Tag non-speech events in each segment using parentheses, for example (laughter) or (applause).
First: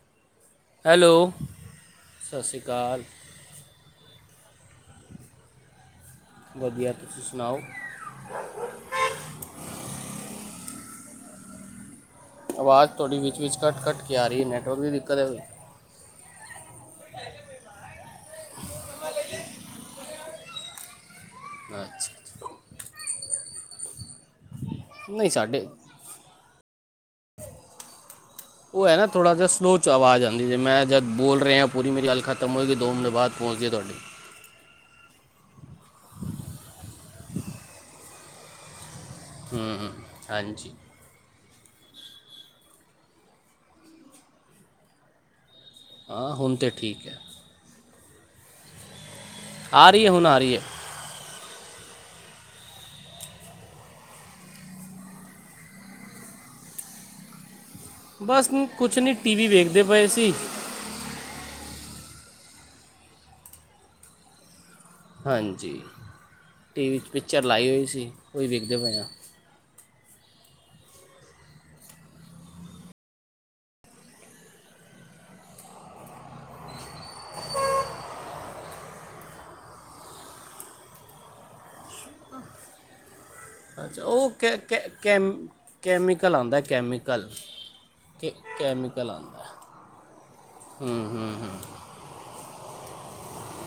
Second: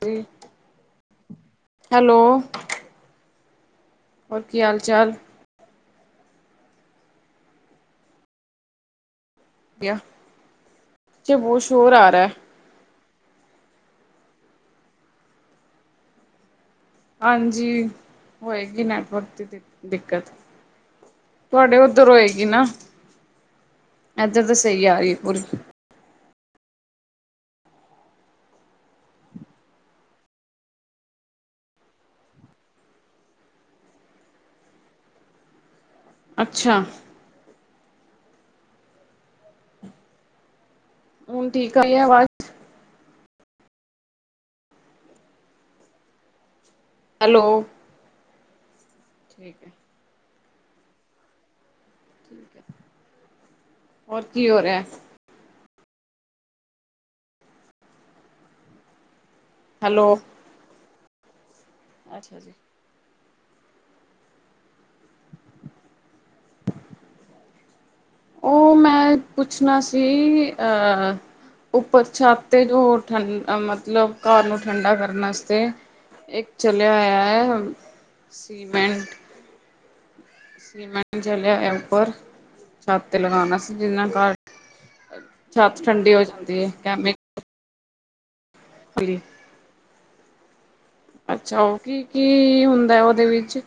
ਜੀ। ਹੈਲੋ, ਸਤਿ ਸ਼੍ਰੀ ਅਕਾਲ। ਹੋਰ ਕੀ ਹਾਲ ਚਾਲ। ਵਧੀਆ, ਤੁਸੀਂ ਸੁਣਾਓ। (inaudible) ਬਹੁਤ ਸ਼ੋਰ ਆ ਰਿਹਾ। ਆਵਾਜ਼ ਤੁਹਾਡੀ ਵਿੱਚ ਵਿੱਚ ਕਟ ਕਟ ਕੇ ਆ ਰਹੀ। ਨੈਟਵਰਕ ਦੀ ਦਿੱਕਤ ਹੈ ਕੋਈ। ਹਾਂਜੀ, ਹੋਏਗੀ ਨੈਟਵਰਕ ਦੀ ਦਿੱਕਤ। ਤੁਹਾਡੇ ਉੱਧਰ ਅੱਛਾ ਹੋਏਗੀ ਨਾ। ਇੱਧਰ ਤੇ ਸਹੀ ਆ ਰਹੀ ਨਹੀਂ ਪੂਰੀ ਸਾਡੇ ਉਹ ਹੈ ਨਾ ਥੋੜ੍ਹਾ ਜਿਹਾ ਸਲੋਅ 'ਚ ਆਵਾਜ਼ ਆਉਂਦੀ ਜੇ। ਮੈਂ ਜਦ ਬੋਲ ਰਿਹਾ ਪੂਰੀ ਮੇਰੀ ਗੱਲ ਖ਼ਤਮ ਹੋਏ ਗਈ ਦੋ ਮਿੰਟਾ ਬਾਅਦ ਪਹੁੰਚ ਗਈ ਤੁਹਾਡੀ। ਅੱਛਾ। ਹਮ ਹਾਂਜੀ। ਹੁਣ ਠੀਕ ਆਈ ਐ ਆਵਾਜ਼। ਆਾ ਹੁਣ ਤੇ ਠੀਕ ਹੈ ਹੈਲੋ। ਆ ਰਹੀ ਹੈ। ਹੁਣ ਆ ਰਹੀ ਹੈ। ਔਰ ਕੀ ਹੋ ਰਿਹਾ। ਬਸ ਕੁਛ ਨਹੀਂ। ਟੀ ਵੀ ਵੇਖਦੇ ਪਏ ਹੈਲੋ ਸੀ। ਅੱਛਾ ਜੀ। ਹਾਂਜੀ। ਟੀ ਵੀ 'ਚ ਪਿਚਰ ਲਾਈ ਹੋਈ ਸੀ। ਕੋਈ ਵੇਖਦੇ ਪਏ ਆ। ਜ ਅਹ ਉੱਪਰ ਛੱਤ ਤੇ ਜੋ ਠੰਡ ਮਤਲਬ ਘਰ ਨੂੰ ਠੰਡਾ ਕਰਨ ਆਸਤੇ ਇੱਕ ਚਲਿਆ ਹੋਇਆ ਹੈ ਸੀਮੈਂਟ। ਸੀਮੇਂਟ ਚਲਿਆ ਹੋਇਆ ਊਪਰ ਛੱਤ ਤੇ ਲਗਾਨ ਵਾਸਤੇ। ਓਹ ਕ ਕ ਕੈ ਠੰਡੀ ਹੋ ਕੈਮੀਕਲ ਜਾਂਦੀ ਆਉਂਦਾ ਏ ਕੈਮੀਕਲ ਕਿ ਕੈਮੀਕਲ ਆਉਂਦਾ ਅੱਛਾ ਉਹ ਕੀ ਕੀ ਹੁੰਦਾ ਓ ਦੇ ਵਿੱਚ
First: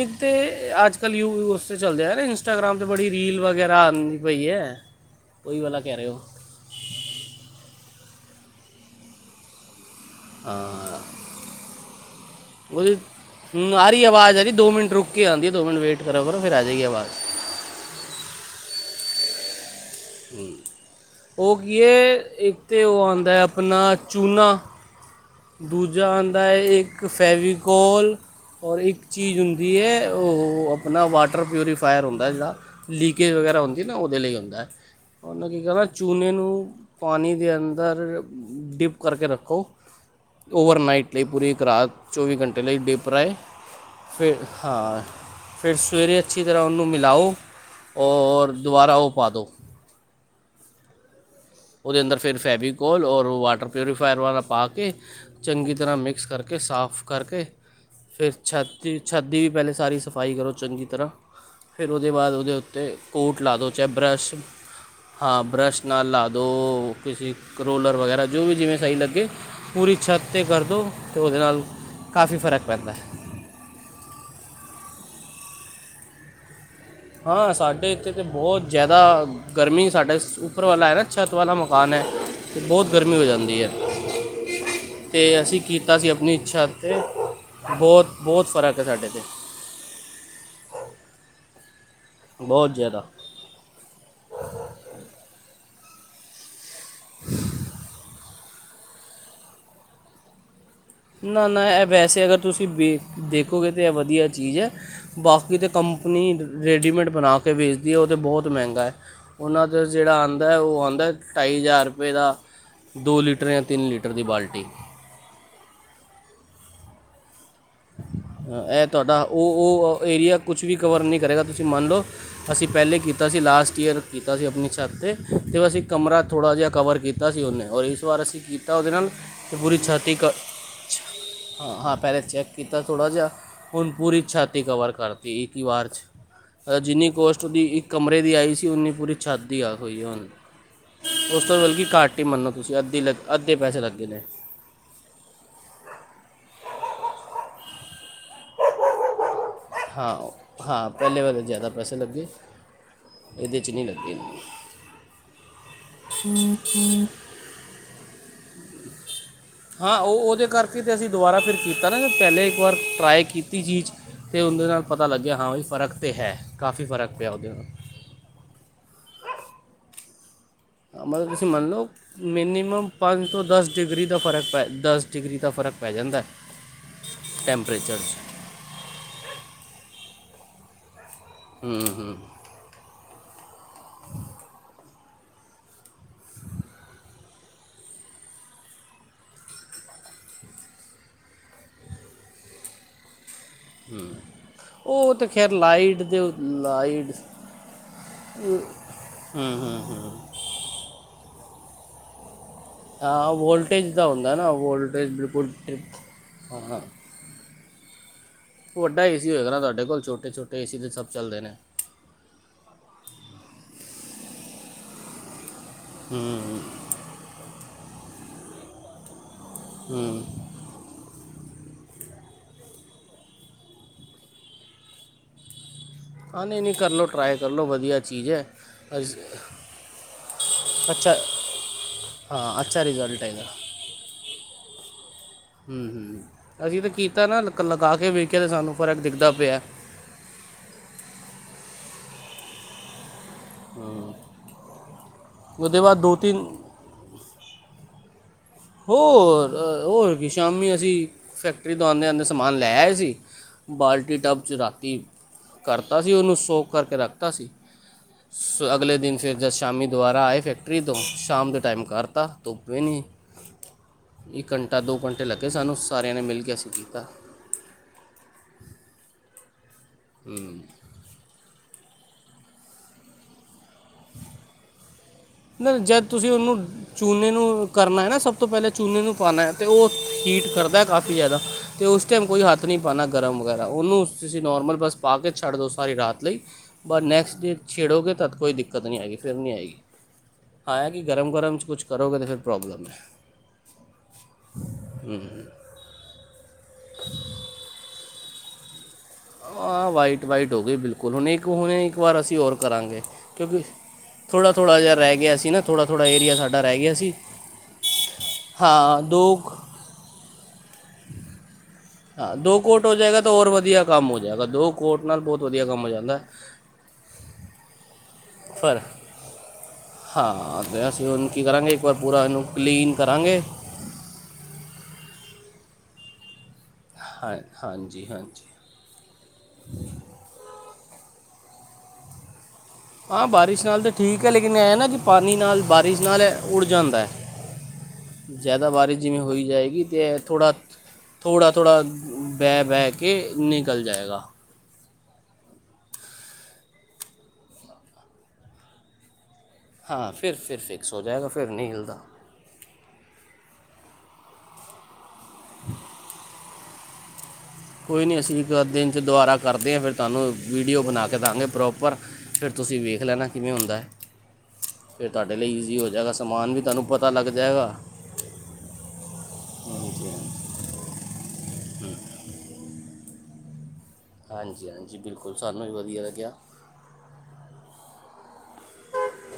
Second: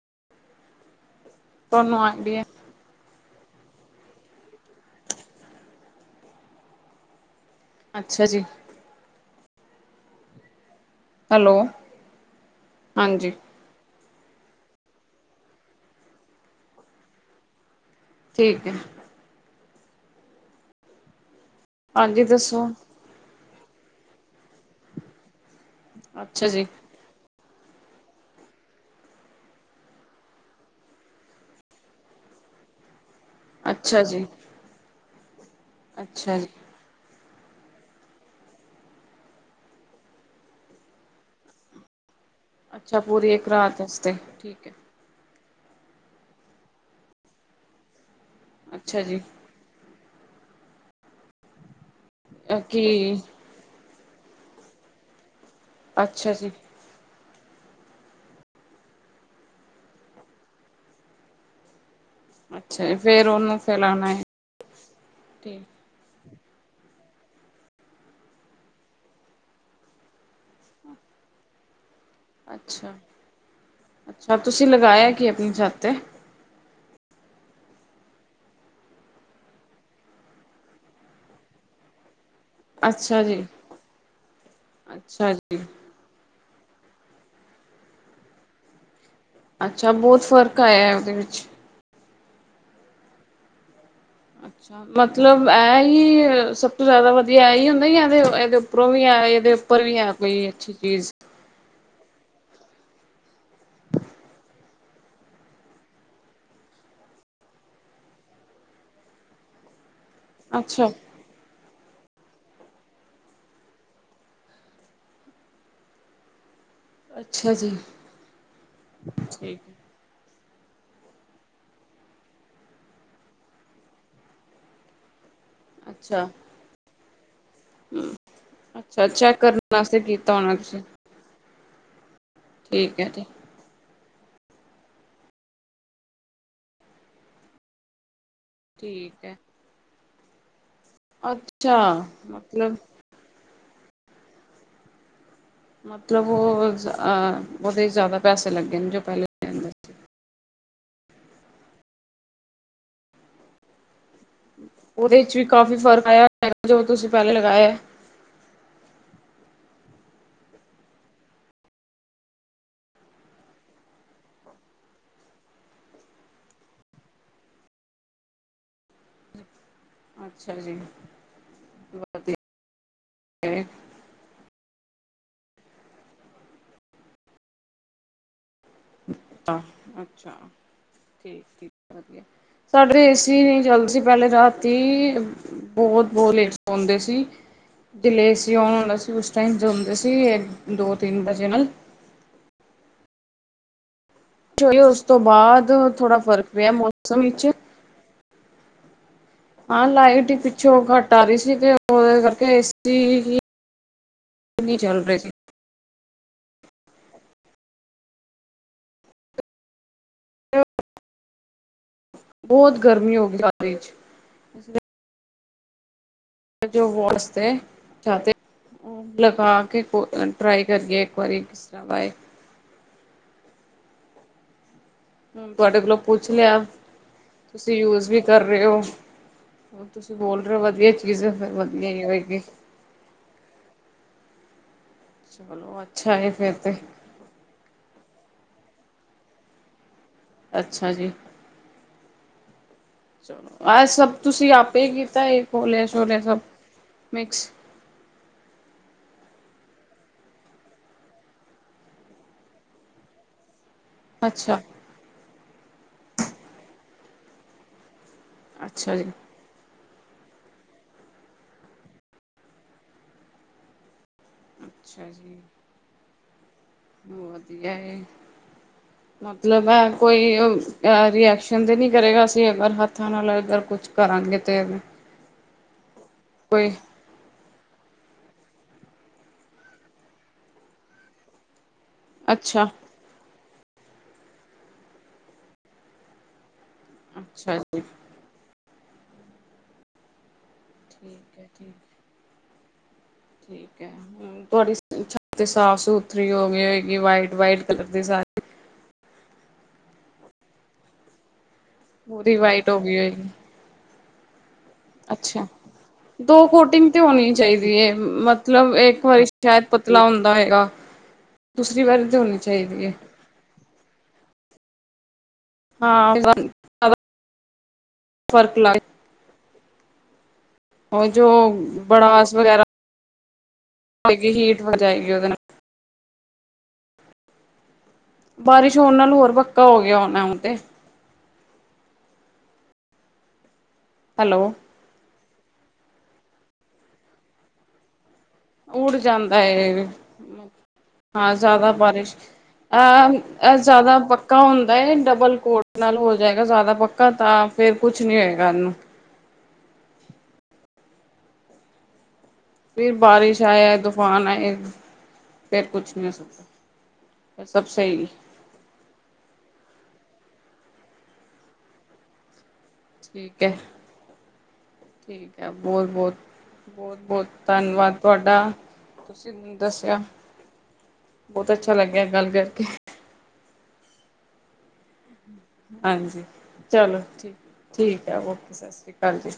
ਇੱਕ ਤੇ ਅੱਜ ਕਾਲ (unintelligible) ਤੇ ਤੁਹਾਨੂੰ ਚੱਲਦੇ ਯਾਰ ਆਈਡੀਆ ਇੰਟਾਗ੍ਰਾਮ ਤੇ ਬੜੀ ਰੀਲ ਵਗੈਰਾ ਆਦੀ ਪਈ ਐ ਓਹੀ ਵਾਲਾ ਕਹਿ ਰੇ ਓ ਅੱਛਾ ਜੀ। ਹਾਂ ਹੈਲੋ ਉਹਦੀ ਹਾਂਜੀ। ਹੁਣ ਆ ਰਹੀ ਆਵਾਜ਼ ਆਰੀ ਦੋ ਮਿੰਟ ਰੁੱਕ ਕੇ ਆਂਦੀ ਐ ਦੋ ਮਿੰਟ ਵੇਟ ਕਰਾ ਕਰੋ ਫੇਰ ਅਜੇਗੀ ਆਵਾਜ ਠੀਕ ਐ ਹੂੰ ਉਹ ਕੀ ਏ ਹਾਂਜੀ ਇੱਕ ਦੱਸੋ ਤੇ ਓਹ ਆਉਂਦਾ ਆਪਣਾ ਚੂਨਾ ਦੂਜਾ ਆਉਂਦਾ ਅੱਛਾ ਜੀ ਏ ਇੱਕ ਫੈਵਿ ਕੋਲ ਔਰ ਇੱਕ ਚੀਜ਼ ਹੁੰਦੀ ਏ ਉਹ ਆਪਣਾ ਵਾਟਰ ਪਿਊਰੀਫਾਇਰ ਹੁੰਦਾ ਜਿਹੜਾ ਲੀਕ ਵਗੈਰਾ ਹੁੰਦੀ ਨਾ ਅੱਛਾ ਉਹਦੇ ਜੀ ਲਈ ਹੁੰਦਾ ਉਹਨਾਂ ਕੀ ਕਦ ਚੂਹਨੇ ਅੱਛਾ ਜੀ ਨੂੰ ਪਾਣੀ ਦੇ ਅੰਦਰ ਡਿਪ ਕਰਕੇ ਰੱਖੋ। ਓਵਰਨਾਈਟ ਲਈ ਪੂਰੀ ਇੱਕ ਰਾਤ ਚੌਵੀ ਘੰਟੇ ਲਈ ਅੱਛਾ ਡਿਪਰ ਪੂਰੀ ਆਏ ਇੱਕ ਰਾਤ ਵਾਸਤੇ ਫਿਰ ਠੀਕ ਹੈ ਹਾਂ ਫਿਰ ਸਵੇਰੇ ਅੱਛੀ ਤਰ੍ਹਾਂ ਉਹਨੂੰ ਮਿਲਾਓ ਔਰ ਦੁਬਾਰਾ ਅੱਛਾ ਉਹ ਜੀ ਪਾ ਦੋ ਉਹਦੇ ਅੰਦਰ ਫਿਰ ਕੀ ਫੈਬੀਕੋਲ ਔਰ ਵਾਟਰ ਪਿਊਰੀਫਾਇਰ ਵਾਲਾ ਪਾ ਕੇ ਚੰਗੀ ਤਰ੍ਹਾਂ ਮਿਕਸ ਅੱਛਾ ਜੀ ਕਰਕੇ ਸਾਫ ਕਰਕੇ ਫਿਰ ਛੱਤ ਦੀ ਛੱਤ ਦੀ ਵੀ ਪਹਿਲੇ ਸਾਰੀ ਸਫਾਈ ਕਰੋ ਚੰਗੀ ਤਰ੍ਹਾਂ ਫਿਰ ਫਿਰ ਉਹਦੇ ਬਾਅਦ ਉਹਦੇ ਅੱਛਾ ਉੱਤੇ ਫੇਰ ਕੋਟ ਲਾ ਉਹਨੂੰ ਦੋ ਚਾਹੇ ਫੈਲਾਣਾ ਹੈ ਬਰੱਸ਼ ਹਾਂ ਬਰੱਸ਼ ਠੀਕ ਨਾਲ ਲਾ ਦੋ (unintelligible) ਦੋ ਕਿਸੇ ਰੋਲਰ ਵਗੈਰਾ ਜੋ ਵੀ ਜਿਵੇਂ ਸਹੀ ਲੱਗੇ ਪੂਰੀ ਛੱਤ 'ਤੇ ਕਰ ਦੀਅਤੇ ਉਹਦੇ ਨਾਲ ਕਾਫੀ ਫਰਕ ਪੈਂਦਾ ਹੈ ਅੱਛਾ-ਅੱਛਾ ਤੁਸੀਂ ਲਗਾਇਆ ਕੀ ਆਪਣੀ ਛਤ ਤੇ ਹਾਂ ਸਾਡੇ ਇੱਥੇ ਤਾਂ ਬਹੁਤ ਜ਼ਿਆਦਾ ਗਰਮੀ ਸਾਡਾ ਉੱਪਰ ਵਾਲਾ ਹੈ ਨਾ ਛੱਤ ਵਾਲਾ ਮਕਾਨ ਐ ਅਤੇ ਬਹੁਤ ਗਰਮੀ ਅੱਛਾ ਹੋ ਜੀ, ਜਾਂਦੀ ਹੈ ਅਤੇ ਅੱਛਾ ਜੀ, ਅਸੀਂ ਕੀਤਾ ਸੀ ਆਪਣੀ ਅੱਛਾ ਅਤੇ ਬਹੁਤ-ਬਹੁਤ ਫਰਕ ਹੈ ਸਾਡੇ 'ਤੇ ਅੱਛਾ ਬਹੁਤ ਫ਼ਰਕ ਆਇਆ ਉਹਦੇ ਵਿੱਚ ਬਹੁਤ ਜ਼ਿਆਦਾ ਅੱਛਾ ਮਤਲਬ ਇਹ ਹੀ ਜ਼ਿਆਦਾ ਵਧੀਆ ਇਹ ਹੀ ਹੁੰਦਾ ਯਾ ਇਹਦੇ ਇਹਦੇ ਉੱਪਰੋਂ ਵੀ ਆ ਇਹਦੇ ਉੱਪਰ ਵੀ ਆ ਕੋਈ ਅੱਛੀ ਚੀਜ਼, ਨਾ ਨਾ ਵੈਸੇ ਅਗਰ ਤੁਸੀਂ ਵੇ ਦੇਖੋਗੇ ਤਾਂ ਇਹ ਵਧੀਆ ਚੀਜ਼ ਹੈ ਬਾਕੀ ਤਾਂ ਕੰਪਨੀ ਰੈਡੀਮੇਡ ਬਣਾ ਕੇ ਵੇਚਦੀ ਹੈ ਉਹ ਤਾਂ ਬਹੁਤ ਮਹਿੰਗਾ ਹੈ ਉਹਨਾਂ ਦਾ ਜਿਹੜਾ ਆਂਦਾ ਉਹ ਅੱਛਾ, ਆਂਦਾ ਢਾਈ ਹਜ਼ਾਰ ਦੋ ਲੀਟਰ ਜਾਂ ਤਿੰਨ ਲੀਟਰ ਦੀ ਬਾਲਟੀ ਅੱਛਾ ਜੀ ਇਹ ਤੁਹਾਡਾ ਉਹ ਠੀਕ ਹੈ। ਉਹ ਏਰੀਆ ਕੁਛ ਵੀ ਕਵਰ ਨਹੀਂ ਕਰੇਗਾ ਤੁਸੀਂ ਮੰਨ ਲਓ ਅਸੀਂ ਪਹਿਲੇ ਕੀਤਾ ਸੀ ਲਾਸਟ ਈਅਰ ਕੀਤਾ ਸੀ ਆਪਣੀ ਛੱਤ ਤੇ ਤੇ ਅਸੀਂ ਕਮਰਾ ਅੱਛਾ, ਥੋੜ੍ਹਾ ਜਿਹਾ ਕਵਰ ਕੀਤਾ ਕੀਤਾ ਸੀ ਉਹਨੇ ਔਰ ਇਸ ਵਾਰ ਅਸੀਂ ਕੀਤਾ ਉਹਦੇ ਅੱਛਾ ਨਾਲ ਚੈੱਕ ਤੇ ਕਰਨ ਪੂਰੀ ਵਾਸਤੇ ਛਾਤੀ ਈ ਕੀਤਾ ਹੋਣਾ ਤੁਸੀਂ, ਹਾਂ ਹਾਂ ਪਹਿਲੇ ਚੈੱਕ ਕੀਤਾ ਠੀਕ ਥੋੜ੍ਹਾ ਹੈ ਜੀ। ਜਿਹਾ ਹੁਣ ਪੂਰੀ ਛੱਤ ਹੀ ਕਵਰ ਕਰਤੀ ਇੱਕ ਹੀ ਵਾਰ 'ਚ ਜਿੰਨੀ ਕੋਸਟ ਉਹਦੀ ਇੱਕ ਕਮਰੇ ਆਈ ਸੀ ਉਓਨੀ ਪੂਰੀ ਠੀਕ ਹੈ, ਛੱਤ ਦੀ ਆ ਗਈ ਹੁਣ ਉਸ ਤੋਂ ਅੱਛਾ ਬਲਕਿ ਘੱਟ ਹੀ ਮੰਨੋ ਮਤਲਬ ਤੁਸੀਂ ਅੱਧੀ ਲ ਅੱਧੀ ਕਿੰਨੇ ਪੈਸੇ ਲੱਗੇ ਨੇ ਮਤਲਬ ਉਹਹ ਉਹਦੇ ਜ਼ਿਆਦਾ ਪੈਸੇ ਲੱਗੇ ਨੇ ਜੋ ਪਹਿਲੇ ਲੈਂਦਾ ਸੀ ਹਾਂ ਹਾਂ ਪਹਿਲੇ ਵੇ ਜ਼ਿਆਦਾ ਪੈਸੇ ਲੱਗੇ ਇਹਦੇ 'ਚ ਨਹੀਂ ਲੱਗੇ ਉਹਦੇ ਵਿੱਚ ਵੀ ਕਾਫ਼ੀ ਫ਼ਰਕ ਆਇਆਗਾ ਜੋ ਤੁਸੀਂ ਪਹਿਲੇ ਲਗਾਏ ਹੈ ਹਾਂ ਉਹ ਉਹਦੇ ਕਰਕੇ ਤੇ ਅਸੀਂ ਦੁਬਾਰਾ ਫਿਰ ਕੀਤਾ ਨਾ ਪਹਿਲੇ ਇੱਕ ਵਾਰ ਟਰਾਈ ਕੀਤੀ ਚੀਜ਼ ਅਤੇ ਉਹਦੇ ਨਾਲ ਪਤਾ ਲੱਗਿਆ ਹਾਂ ਵੀ ਫਰਕ ਤਾਂ ਹੈ ਕਾਫੀ ਫਰਕ ਪਿਆ ਉਹਦੇ ਨਾਲ ਅੱਛਾ ਜੀ। ਮਤਲਬ ਤੁਸੀਂ ਮੰਨੋ ਵਧੀਆ ਮਿਨੀਮਮ ਪੰਜ ਤੋਂ ਦਸ ਡਿਗਰੀ ਦਾ ਫਰਕ ਪੈ ਦਸ ਡਿਗਰੀ ਦਾ ਫ਼ਰਕ ਪੈ ਜਾਂਦਾ ਟੈਂਪਰੇਚਰ 'ਚ ਆਹ ਅੱਛਾ ਠੀਕ ਹੂੰ ਹੂੰ ਵਧੀਆ ਸਾਡੇ ਏਸੀ ਨਹੀਂ ਚੱਲਦੀ ਸੀ ਪਹਿਲੇ ਰਾਤੀ ਬਹੁਤ ਬਹੁਤ ਲੇਟ ਸੌਂਦੇ ਸੀ ਜੇ ਏ ਸੀ ਓਨ ਹੁੰਦਾ ਸੀ ਉਸ ਟਾਈਮਉਂਦੇ ਸੀ ਦੋ ਤਿੰਨ ਵਜੇ ਨਾਲ ਚਲੋ ਉਸ ਉਹ ਤੋਂ ਤਾਂ ਖੈਰ ਬਾਅਦ ਲਾਈਟ ਥੋੜਾ ਦੇ ਫ਼ਰਕ ਪਿਆ ਮੌਸਮ ਵਿੱਚ ਹੰਮ ਹਾਂ, ਲਾਈਟ ਹੀ ਪਿੱਛੋਂ ਘੱਟ ਆ ਰਹੀ ਸੀ। (inaudible) ਹਾਂ, ਏਸੀ ਵੋਲਟੇਜ ਦਾ ਹੁੰਦਾ ਨਾ, ਨਹੀਂ ਚੱਲ ਵੋਲਟੇਜ ਰਹੇ ਸੀ ਬਿਲਕੁਲ ਆ ਹਾਂ ਵੱਡਾ ਏਸੀ ਹੋਏਗਾ ਨਾ ਤੁਹਾਡੇ ਕੋਲ ਛੋਟ ਟੇ ਛੋਟੇ ਏਸੀ ਦੇ ਸਭ ਚੱਲਦੇ ਨੇ। ਬਹੁਤ ਗਰਮੀ ਹੋ ਗਈ (unintelligible) ਚ, ਅਸੀਂ ਤੇ ਹੂੰ। ਜੋ ਵੋਸਤੇ (unintelligible) ਲਗਾ ਕੇ, ਹੂੰ (unintelligible) ਟਰਾਈ ਕਰੀਏ ਇੱਕ ਵਾਰੀ ਕਿਸ ਤਰਾਂ ਦਾਂ ਏ। ਹੂੰ, ਤੁਹਾਡੇ ਕੋਲੋਂ ਪੁੱਛ ਲਿਆ, ਤੁਸੀ ਯੂਜ ਵੀ ਕਰ ਰਹੇ ਹੋ। ਤੁਸੀ ਬੋਲ ਰਹੇ ਹੋ ਵਧੀਆ ਚੀਜ਼ ਐ ਫਿਰ ਵਧੀਆ ਹੀ ਹੋਏਗੀ ਹਾਂ ਅੱਛਾ ਰਿਜ਼ਲਟ ਚਲੋ ਅੱਛਾ ਹੂੰ-ਹੂੰ, ਹੈ ਫਿਰ ਅਸੀ ਤੇ ਕੀਤਾ ਨਾ ਲਗਾ ਕੇ ਵੇਖਿਆ ਤੇ ਸਾਨੂੰ ਫਰਕ ਦਿਖਦਾ ਪਿਆ। ਅੱਛਾ ਜੀ। ਚੱਲੋ ਆਹ ਸਭ ਤੁਸੀ ਆਪੇ ਕੀਤਾ, ਏ ਉਹਦੇ ਬਾਅਦ ਦੋ ਖੋਲਿਆ-ਸੋਲਿਆ ਸਭ ਤਿੰਨ ਮਿਕਸ ਹੋਰ, ਹੋਰ ਕੀ ਸ਼ਾਮੀ ਅਸੀਂ ਫੈਕਟਰੀ ਤੋ ਆਂਦੇ-ਆਂਦੇ ਸਮਾਨ ਲੈ ਆਏ ਸੀ। ਬਾਲਟੀ, ਟੱਬ ਚ ਅੱਛਾ ਰਾਤੀ ਕਰਤਾ ਸੀ ਉਹਨੂੰ, ਸੋਕ ਕਰਕੇ ਰੱਖਤਾ ਸੀ। ਅਗਲੇ ਅੱਛਾ ਜੀ ਦਿਨ ਫੇਰ ਜੱਦ ਸ਼ਾਮੀ ਦੁਬਾਰਾ ਆਏ ਫੈਕਟਰੀ ਤੋਂ, ਸ਼ਾਮ ਦੇ ਟਾਈਮ ਕਾਰਤਾ, ਧੁੱਪ ਵੀ ਨੀ ਇੱਕ ਘੰਟਾ, ਦੋ ਅੱਛਾ ਘੰਟੇ ਜੀ ਲੱਗੇ ਸਾਨੂੰ, ਸਾਰੇ ਇਹਨੂੰ ਮਿਲ ਕੇ ਅਸੀ ਵਧੀਆ ਏ (unintelligible) ਮਤਲਬ ਐ ਕੋਈ ਐ ਰੀਐਕਸ਼ਨ ਤੇ ਨੀ ਕਰੇਗਾ, ਅਸੀਂ ਅਗਰ ਹੱਥਾਂ ਨਾਲ ਅਗਰ ਕੁਛ ਕਰਾਂਗੇ ਤੇ ਬਸ ਜਦ ਤੁਸੀਂ ਉਹਨੂੰ, ਕੋਈ ਚੂਨੇ ਨੂੰ ਕਰਨਾ ਏ ਨਾ ਸਭ ਸਭ ਤੋਂ ਪਹਿਲੇ ਚੂਨੇ ਨੂੰ ਪਾਨਾ ਹੈ ਤੇ ਉਹ ਹੀਟ ਕਰਦਾ ਹੈ ਕਾਫ਼ੀ ਜ਼ਿਆਦਾ ਤੇ ਉਸ ਟਾਈਮ ਕੋਈ ਅੱਛਾ ਹੱਥ ਨਹੀਂ ਪਾਨਾ ਗਰਮ ਵਗੈਰ ਤਾਂ ਉਹਨੂੰ ਤੁਸੀਂ ਨੋਰਮਲ ਬੱਸ ਪਾ ਕੇ ਛੱਡ ਦੋ, ਸਾਰੀ ਰਾਤ ਲਈ ਬਸ ਨੈਕਸਟ ਡੇ ਅੱਛਾ ਜੀ ਛੇੜੋਗੇ ਤੱਦ ਕੋਈ ਦਿੱਕ ਕਤ ਨੀ ਆਏਗੀ, ਫੇਰ ਨੀ ਆਏਗੀ। ਹਾਂ, ਏ ਕਿ ਠੀਕ ਹੈ ਗਰਮ-ਗਰਮ ਚ ਕੁਛ ਠੀਕ ਕਰੋਗੇ ਤੇ ਫਿਰ ਪ੍ਰੋਬਲਮ ਐ। ਠੀਕ ਹੈ ਹੂੰ, ਤੁਹਾਡੀ ਛੱਤ ਤੇ ਸਾਫ਼ ਸੁਥਰੀ ਹੋ ਗਈ ਹੋਏਗੀ ਵਾਈਟ-ਵਾਈਟ ਕਲਰ ਦੀ ਸਾਰੇ। (inaudible) ਆ ਵਾਈਟ-ਵਾਈਟ ਹੋ ਗਈ ਬਿਲਕੁਲ ਹੁਣ ਹੁਣੇ ਇੱਕ ਵਾਰ ਅਸੀਂ ਪੂਰੀ ਹੋਰ ਵਾਈਟ ਹੋ ਗਈ ਕਰਾਂਗੇ, ਹੋਏਗੀ ਕਿਉਂਕਿ ਥੋੜਾ। ਥੋੜਾ ਜਿਹਾ ਰਹਿ ਗਿਆ ਅੱਛਾ ਸੀ ਨਾ ਥੋੜਾ ਥੋੜਾ ਏਰੀਆ ਦੋ ਸਾਡਾ ਰਹਿ ਕੋਟਿੰਗ ਗਿਆ ਤੇ ਸੀ ਹੋਣੀ ਚਾਹੀਦੀ ਹੈ ਮਤਲਬ ਹਾਂ ਇੱਕ ਵਾਰੀ ਦੋ ਕੁ ਸ਼ਾਇਦ ਪਤਲਾ ਹੁੰਦਾ ਹੈਏਗਾ ਤੁਸੀਂ ਹਾਂ ਦੋ ਕੋਟ ਹੋ ਜਾਏਗਾ, ਤਾਂ ਹੋਰ ਵਧੀਆ ਕੰਮ ਹੋ ਜਾਏਗਾ ਦੋ ਕੋਟ ਨਾਲ ਪਹੁਤ। ਹਾਂ, ਇਸ ਵਾਰ ਫਰਕ ਲਗ - ਹਾਂ। ਆਪ ਫਿਰ ਹੁਣ ਕੀ ਕਰਾਂਗੇ, ਇੱਕ ਵਾਰ ਪੂਰਾ ਬੜਾਸ ਇਹਨੂੰ ਵਗੈਰਾ ਕਲੀਨ ਕਰਾਂਗੇ। ਹੋਏਗੀ, ਹੀਟ ਹੋ ਜਾਏਗੀ ਉਹਦੇ ਨਾਲ ਹਾਂ ਹਾਂਜੀ ਹਾਂਜੀ ਬਾਰਿਸ਼ ਹੋਣ ਨਾਲ ਹੋਰ ਪੱਕਾ ਹੋ ਗਿਆ ਹੋਣਾ ਹੁਣ ਤੇ ਹਾਂ ਬਾਰਿਸ਼ ਗੱਲ ਤੇ ਠੀਕ ਹੈ, ਹੈਲੋ ਲੇਕਿਨ ਇਹ ਹੈ ਨਾ ਕੀ -' ਪਾਣੀ ਨਾਲ ਬਾਰਿਸ਼ ਨਾਲ ਉੱੜ ਜਾਂਦਾ ਐ। ਜ਼ਿਆਦਾ ਉੜ ਬਾਰਿਸ਼ ਜਿਵੇਂ ਜਾਂਦਾ ਹੋਈ ਜਾਏਗੀ, ਤੇ ਹੈ ਥੋੜ੍ਹਾ ਹਾਂ ਥੋੜ੍ਹਾ ਜ਼ਿਆਦਾ ਥੋੜ੍ਹਾ ਬਾਰਿਸ਼ ਬਹਿ ਬਹਿ ਕੇ ਅ ਨਿਕਲ ਜ਼ਿਆਦਾ ਜਾਏਗਾ। ਪੱਕਾ ਹੁੰਦਾ ਹੈ ਡਬਲ ਕੋਡ ਨਾਲ ਹੋ ਜਾਏਗਾ ਜ਼ਿਆਦਾ ਪੱਕਾ, ਤਾਂ ਫੇਰ ਕੁਛ ਨੀ ਹੋਏਗਾ ਇਹਨੂੰ ਹਾਂ ਫਿਰ ਫਿਰ ਫਿਕਸ ਹੋ ਜਾਏਗਾ, ਫਿਰ ਨਹੀਂ ਹਿਲਦਾ। ਫਿਰ ਬਾਰਿਸ਼ ਆਇ ਤੂਫਾਨ ਆਏ। ਫੇਰ ਕੁਛ ਨਹੀਂ ਹੋ ਸਕਦਾ। ਸਭ ਕੋਈ ਸਹੀ ਨੀ ਅਸੀਂ ਇੱਕ ਦਿਨ ਚ ਦੁਬਾਰਾ ਕਰਦੇ ਹਾਂ ਫਿਰ ਤੁਹਾਨੂੰ ਵੀਡੀਓ ਬਣਾ ਕੇ ਦਾਂਗੇ ਪ੍ਰੋਪਰ, ਫਿਰ ਤੁਸੀਂ ਵੇਖ ਲੈਣਾ ਠੀਕ ਕਿਵੇਂ ਹੈ, ਹੁੰਦਾ ਫਿਰ ਤੁਹਾਡੇ ਠੀਕ ਹੈ, ਲਈ ਈਜ਼ੀ ਬਹੁਤ ਹੋ ਜਾਏਗਾ ਬਹੁਤ ਸਮਾਨ ਵੀ ਤੁਹਾਨੂੰ ਬਹੁਤ ਪਤਾ ਬਹੁਤ ਲੱਗ ਜਾਏਗਾ ਧੰਨਵਾਦ ਤੁਹਾਡਾ ਤੁਸੀਂ ਮਨੂੰ ਦੱਸਿਆ। ਹਾਂਜੀ ਹਾਂਜੀ ਬਹੁਤ ਅੱਛਾ ਲੱਗਿਆ ਗੱਲ ਕਰਕੇ ਹਾਂਜੀ ਹਾਂਜੀ ਬਿਲਕੁਲ। ਸਾਨੂੰ ਵੀ ਵਧੀਆ ਹਾਂਜੀ, ਲੱਗਿਆ ਚਲੋ ਠੀਕ ਠੀਕ ਹੈ ਔਕੇ, ਸਤਿ ਸ੍ਰੀ ਅਕਾਲ ਜੀ।